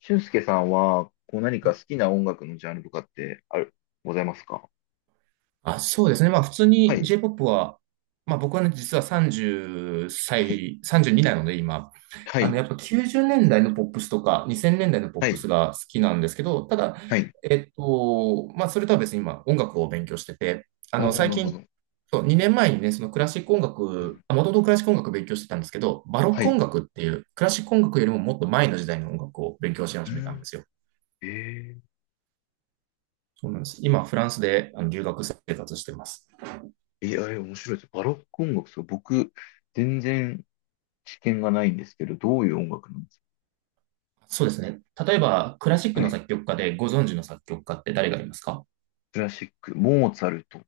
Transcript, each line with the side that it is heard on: left: 俊介さんは、こう何か好きな音楽のジャンルとかってございますか？
right: あ、そうですね。まあ普通
left: は
right: に
left: い、
right: J-POP は、まあ僕はね、実は30
left: はい、
right: 歳、32なので今、
left: はい、
right: やっぱ90年代のポップスとか2000年代のポッ
left: は
right: プ
left: い、
right: スが好きなんですけど、ただ、
left: はい。
right: まあそれとは別に今音楽を勉強してて、
left: ああ、
right: 最
left: なるほ
right: 近、
left: ど。
right: そう、2年前にね、そのクラシック音
left: う
right: 楽、
left: ん、
right: もともとクラシック音楽勉強してたんですけど、バロッ
left: は
right: ク音
left: い。
right: 楽っていうクラシック音楽よりももっと前の時代の音楽を勉強し
left: う
right: 始めたんで
left: ん。
right: すよ。
left: えー、
right: そうなんです。今フランスで留学生活してます。
left: えー、あれ面白いです。バロック音楽、そう、僕、全然知見がないんですけど、どういう音楽なんです
right: そうですね。例えば、クラシッ
left: か？
right: ク
left: は
right: の
left: い。
right: 作曲家でご存知の作曲家って誰がいますか？
left: クラシック、モーツァルト。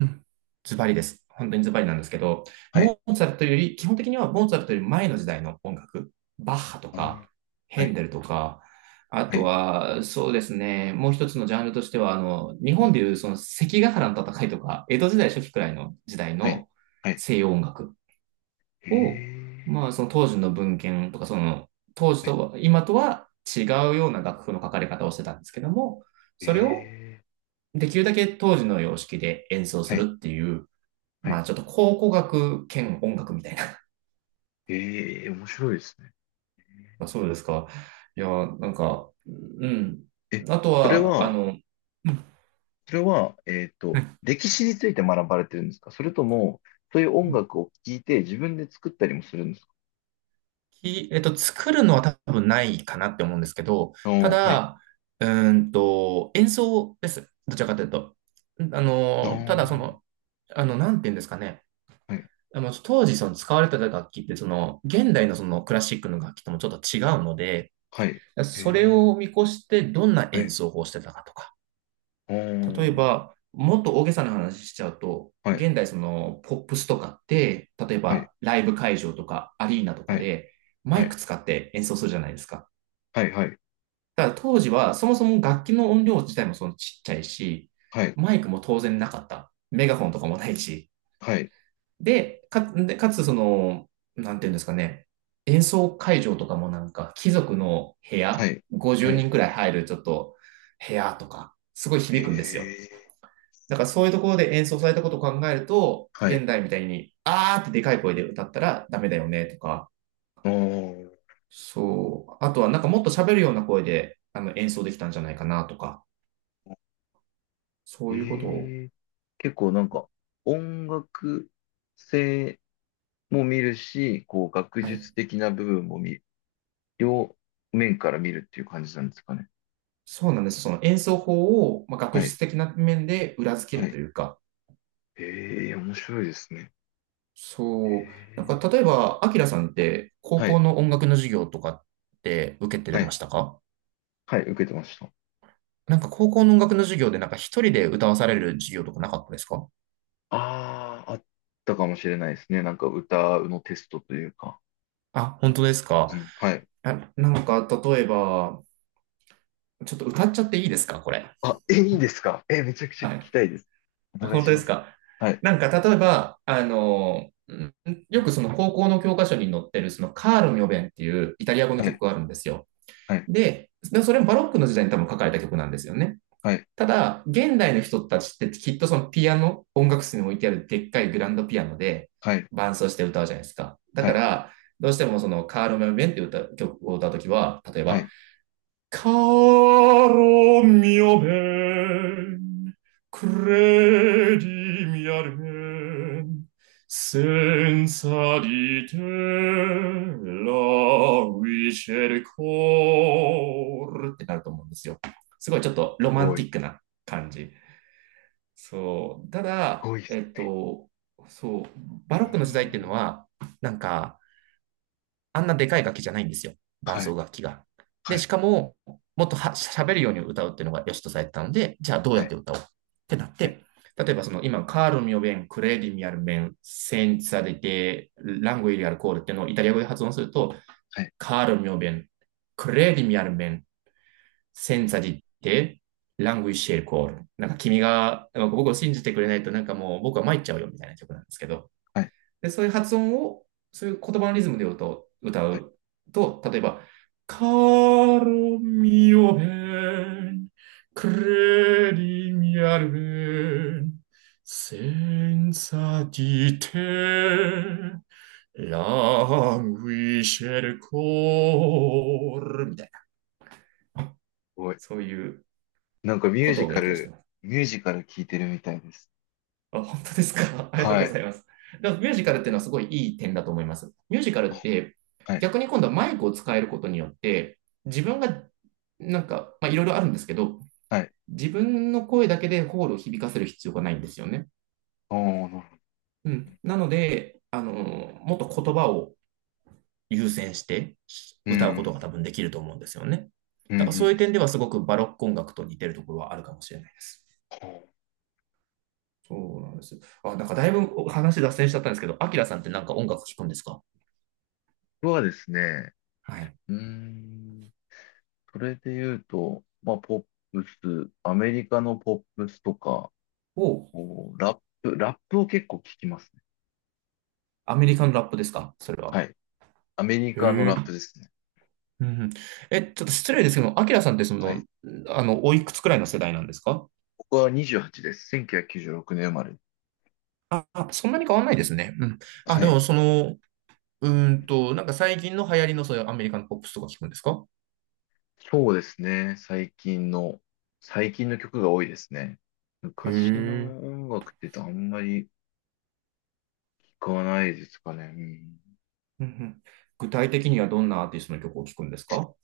right: うん。ズバリです。本当にズバリなんですけど、
left: はい。
right: モーツァルトより、基本的にはモーツァルトより前の時代の音楽、バッハと
left: う
right: か、
left: ん、は
right: ヘン
left: い、
right: デルとか、あ
left: は
right: と
left: い、
right: は、そうですね、もう一つのジャンルとしては、日
left: う
right: 本
left: ん、
right: でいうその関ヶ原の戦いとか、江戸時代初期くらいの時代
left: はい、
right: の
left: はい。
right: 西洋音楽
left: え
right: を、
left: ー、
right: まあ、その当時の文献とか、その当時
left: はい、
right: とは、今とは違うような楽譜の書かれ方をしてたんですけども、それを
left: え
right: できるだけ当時の様式で演奏
left: ー、
right: す
left: はい、
right: るっていう、
left: は
right: まあ
left: い。
right: ちょっと考古学兼音楽みたいな。
left: えー、面白いですね。
right: まあそうですか。いや、なんか、うん。
left: え、
right: あと
left: それ
right: は、
left: は、
right: うん、
left: それは、
right: はい、
left: 歴史について学ばれてるんですか？それとも、そういう音楽を聴いて自分で作ったりもするんですか？
right: き、えっと、作るのは多分ないかなって思うんですけど、
left: あ
right: た
left: ー、はい。
right: だ、演奏です。どちらかというと。
left: あ
right: ただそ
left: ー、
right: の、なんて言うんですかね。
left: はい、
right: 当時その使われてた楽器って、その、現代のそのクラシックの楽器ともちょっと違うので、
left: はい。へ
right: それを
left: え、
right: 見越してどんな
left: は
right: 演
left: い。
right: 奏法をしてたかとか、
left: あ
right: 例え
left: ー、
right: ば、もっと大げさな話しちゃうと、
left: はい、
right: 現代そのポップスとかって、例え
left: はい、
right: ばライブ会場とかアリーナと
left: は
right: か
left: い、
right: でマ
left: は
right: イク
left: い、
right: 使って演奏するじゃないですか。
left: はい、
right: だから当時はそもそも楽器の音量自体もそのちっちゃいし、
left: はい、
right: マイクも当然なかった。メガホンとかもないし。
left: はい、
right: でかつその、なんていうんですかね、演奏会場とかもなんか貴族の部
left: は
right: 屋、
left: い、は
right: 50
left: い、はい。
right: 人くらい入るちょっと部屋とか、すごい
left: へ
right: 響くんですよ。
left: え、
right: だからそういうところで演奏されたことを考えると、
left: はい。
right: 現代みたいに、あーってでかい声で歌ったらダメだよねとか、
left: あー、
right: そう。あとはなんかもっと喋るような声で演奏できたんじゃないかなとか、そういうことを、
left: ええ、結構なんか、音楽性も見るし、こう、学
right: はい。
left: 術的な部分も見、両面から見るっていう感じなんですかね。
right: そうなんです。その演奏法を、まあ、学
left: はい。
right: 術的な面で裏付け
left: は
right: ると
left: い。
right: いうか、
left: ええ、面白いですね。え
right: そう。なん
left: え。
right: か例えば、アキラさんって高
left: は
right: 校
left: い。
right: の音楽の授業とかって受けて
left: は
right: ま
left: い。
right: したか？
left: はい、受けてました。
right: なんか高校の音楽の授業でなんか一人で歌わされる授業とかなかったですか？
left: ああ、あったかもしれないですね。なんか歌のテストというか。
right: あ、本当です
left: う
right: か？
left: ん。はい。
right: あ、なんか、例えば、ちょっと歌っちゃっていいですかこれ？
left: あ、え、いいんですか？え、めちゃくちゃ聞
right: は
left: き
right: い。
left: たいです。お
right: あ、
left: 願い
right: 本当
left: し
right: で
left: ま
right: す
left: す。
right: か？
left: はい。
right: なんか、例えば、
left: は
right: よ
left: い。
right: くその高校の教科書に載ってる、そのカール・ミョベンっていうイタリア語の
left: はい。
right: 曲があるんですよ。
left: はい。
right: でそれもバロックの時代に多分書かれた曲なんですよね。
left: はい。
right: ただ、現代の人たちってきっとそのピアノ、音楽室に置いてあるでっかいグランドピアノで
left: はい。
right: 伴奏して歌うじゃないですか。だ
left: は
right: か
left: い。
right: ら、どうしてもそのカール・ミョベンっていう歌曲を歌うときは、例え
left: は
right: ば、
left: い。
right: Caro mio ben, credimi al ben, senza di te l a v i s c e il cor ってなると思うんですよ。すごいちょっと
left: す
right: ロマン
left: ごい。
right: テ
left: す
right: ィックな感じ。そう。ただ、
left: ごいっす。
right: そう、バロ
left: え
right: ックの時代っていうの
left: ー、
right: は、なんか、あんなでかい楽器じゃないんですよ。伴
left: はい。
right: 奏楽器が。
left: は
right: で、
left: い。
right: しかも、もっとは喋るように歌うっていうのが良しとされてたので、じゃあどう
left: は
right: やっ
left: い。
right: て歌おうってなっ
left: はい。
right: て、例えばその今、カールミオベン、クレーディミアルメン、センツァデテ、ラングイリアルコールっていうのをイタリア語で発音すると、
left: は
right: カールミオベン、クレーディミアルメン、センツァデテ、ラングイシェルコール。なんか君が、僕を信じてくれないとなんかもう僕は参っちゃうよみたいな曲なんですけど、
left: い。
right: で、そういう発音を、そういう言葉のリズムで歌
left: はい。す
right: うと、例えば、カロミオヘン、クレリミアルベン、センサティテ、ランウィシェルコール、みたいな。
left: ごい、
right: そういう
left: なんかミュ
right: こ
left: ー
right: と
left: ジ
right: を
left: カ
right: 勉強して
left: ル、
right: ます。
left: ミュージカル聞いてるみたいです。
right: あ、本当ですか。ありがとう
left: は
right: ご
left: い。
right: ざいます。だからミュージカルっていうのはすごいいい点だと思います。ミュージカルって
left: はい。
right: 逆に今度はマイクを使えることによって自分がなんか、まあ、いろいろあるんですけど
left: はい。
right: 自分の声だけでホールを響かせる必要がないんですよね。
left: おー、なるほど。
right: うん、なので、もっと言葉を優先して
left: う
right: 歌うこと
left: ん。
right: が多分できると思うんですよね。
left: うん。うん
right: だから
left: う
right: そういう
left: ん。
right: 点ではすごくバロック音楽と似てるところはあるかもしれないです。
left: ほう。
right: そうなんですよ。あ、なんかだいぶ話脱線しちゃったんですけど、アキラさんってなんか音楽聴くんですか？
left: 僕はですね、
right: はい。
left: うーん、それで言うと、まあ、ポップス、アメリカのポップスとか、
right: お、
left: こうラップを結構聞きますね。
right: アメリカのラップですかそれは？
left: はい。アメリカの
right: へえ。
left: ラップですね。
right: うんうん。え、ちょっと失礼ですけど、アキラさんってそ
left: はい。
right: の、おいくつくらいの世代なんですか？
left: 僕は28です。1996年生まれ。
right: あ、そんなに変わんないですね。うん。あ、
left: は
right: で
left: い。
right: もその、なんか最近の流行りのそういうアメリカのポップスとか聞くんですか？
left: そうですね。最近の曲が多いですね。
right: へ
left: 昔の
right: え。
left: 音楽って言うとあんまり聞かないですかね。うん。
right: うんうん。具体的にはどんなアーティストの曲を聞くんですか？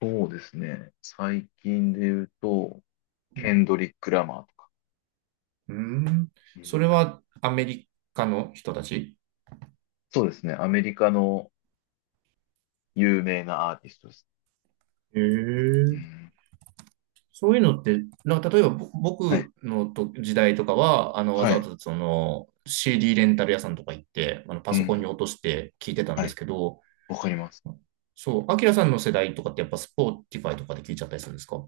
left: そうですね。最近で言うと、
right: う
left: ケ
right: ん。
left: ンドリック・ラマーとか。
right: うーん
left: うん。
right: それはアメリカの人たち？
left: そうですね。アメリカの有名なアーティストです。
right: へえ。
left: うん、
right: そういうのって、なんか例えばぼ
left: はい。
right: 僕のと時代とかは、わ
left: は
right: ざわ
left: い。
right: ざその CD レンタル屋さんとか行って、パ
left: う
right: ソコンに
left: ん。
right: 落として聞いてたん
left: は
right: で
left: い。
right: すけど、
left: わかります。
right: そう、アキラさんの世代とかってやっぱスポーティファイとかで聞いちゃったりするんですか？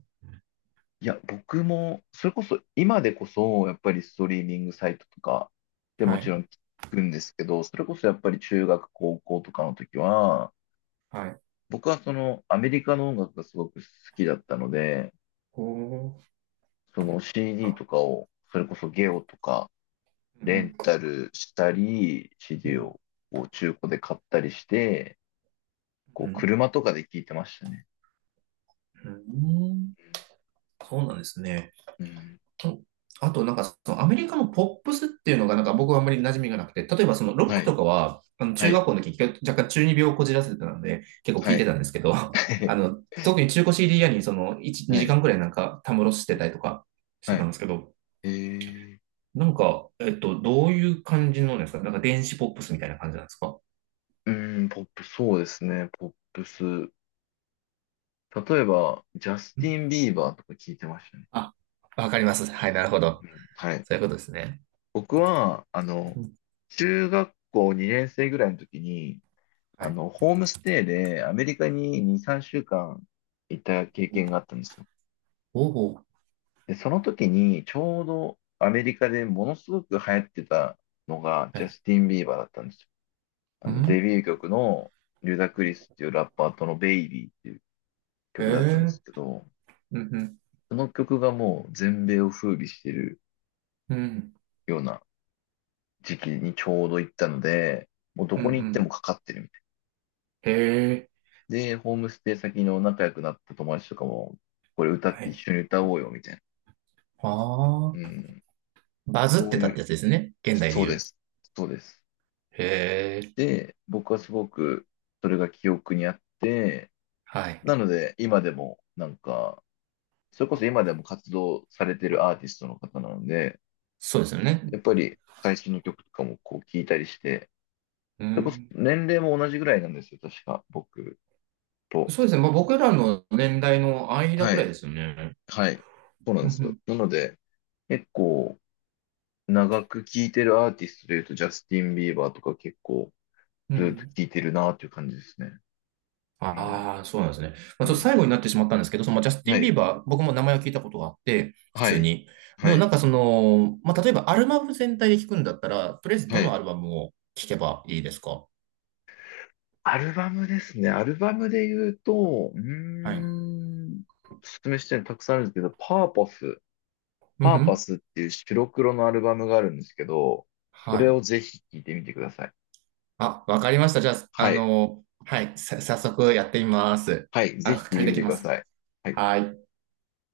left: いや、僕も、それこそ、今でこそ、やっぱりストリーミングサイトとかで
right: は
left: もち
right: い、
left: ろん聞くんですけど、それこそやっぱり中学、高校とかの時は、
right: はい。
left: 僕はそのアメリカの音楽がすごく好きだったので、
right: おー、
left: その CD とかを、それこそゲオとか、
right: う
left: レ
right: ん、
left: ンタルしたり、
right: う
left: CD
right: ん、
left: をこう中古で買ったりして、こ
right: う
left: う
right: ん、
left: 車とかで聞いてましたね。
right: うん、そうなんですね。
left: うん。
right: と、あとなんかそのアメリカのポップスっていうのがなんか僕はあんまり馴染みがなくて、例えばそのロッ
left: は
right: ク
left: い、
right: とかは、
left: は
right: 中
left: い、
right: 学校の時、若干中二病をこじらせてたので、結構聞
left: は
right: いて
left: い、
right: たんですけど、特に中古 CD 屋にその1、
left: はい、
right: 2
left: は
right: 時間
left: い。
right: くらいなんかたむろしてたりとかし
left: は
right: てた
left: い。
right: んですけど、
left: えー。
right: なんか、どういう感じのですか？なんか電子ポップスみたいな感じなんですか？
left: ポップ、そうですね、ポップス。例えば、ジャス
right: う
left: テ
right: ん。
left: ィン・ビーバーとか聞いてましたね。
right: あ、わかります。はい、なるほど。
left: うん、はい。
right: そういうことですね。
left: 僕は、
right: うん。
left: 中学校2年生ぐらいの時に、
right: はい。
left: ホームステイでアメリカに2、3週間いた経験があったんですよ。
right: おお。
left: で、その時に、ちょうどアメリカでものすごく流行ってたのが、
right: は
left: ジャ
right: い。
left: スティン・ビーバーだったんですよ。
right: うん。
left: デビュー曲の、リュダ・ク
right: は
left: リ
right: い。
left: スっていうラッパーとのベイビーっていう
right: へ
left: 曲だったんで
right: え。
left: すけど、
right: うんうん。
left: その曲がもう全米を風靡してる
right: うん。
left: ような時期にちょうど行ったので、もうど
right: うんう
left: こに行っても
right: ん。
left: かかってるみたい。
right: へえ。
left: で、ホームステイ先の仲良くなった友達とかも、これ歌っ
right: は
left: て一
right: い。
left: 緒に歌おうよみたいな。
right: あ
left: う
right: あ。
left: ん。
right: バズっ
left: そ
right: て
left: う
right: たっ
left: い
right: てや
left: う、
right: つですね。現代で
left: そう
right: 言
left: で
right: う。
left: す。そうです。
right: へえ。
left: で、僕はすごくそれが記憶にあって、
right: はい。
left: なので今でもなんか、それこそ今でも活動されてるアーティストの方なので、
right: そうですよね。
left: やっぱり最新の曲とかもこう聞いたりして、
right: う
left: それこそ
right: ん。
left: 年齢も同じぐらいなんですよ、確か、僕と。
right: そうですね。まあ、僕らの年代の間
left: は
right: くらい
left: い。
right: ですよね。
left: はい。そうなん
right: う
left: で
right: んう
left: すよ。
right: ん。
left: なので、結構、長く聴いてるアーティストで言うと、ジャスティン・ビーバーとか結構、
right: う
left: ずっと
right: ん。
left: 聴いてるなっていう感じですね。うん。
right: ああ、そうなんですね。まあ、
left: う
right: ちょっと
left: ん。
right: 最後になってしまったんですけど、そのまあジャステ
left: は
right: ィン・ビ
left: い。
right: ーバー、僕も名前を聞いたことがあって、普
left: は
right: 通
left: い。
right: に。で
left: は
right: もな
left: い。
right: んかその、まあ、例えばアルバム全体で聞くんだったら、とりあえずど
left: は
right: の
left: い。
right: アルバムを聞けばいいですか？
left: アルバムですね。アルバムで言うと、
right: はい。
left: おすすめしてるのたくさんあるんですけど、パーパス、
right: うん
left: パ
right: う
left: ーパ
right: ん。
left: スっていう白黒のアルバムがあるんですけど、そ
right: は
left: れ
right: い。
left: をぜひ聴いてみてください。
right: あ、わかりました。じゃあ、
left: はい。
right: はい、早速やってみます。
left: はい、ぜ
right: あ、
left: ひ聞い
right: 借
left: て
right: り
left: み
right: て
left: て
right: き
left: く
right: ま
left: だ
right: す。
left: さい。はい
right: はい。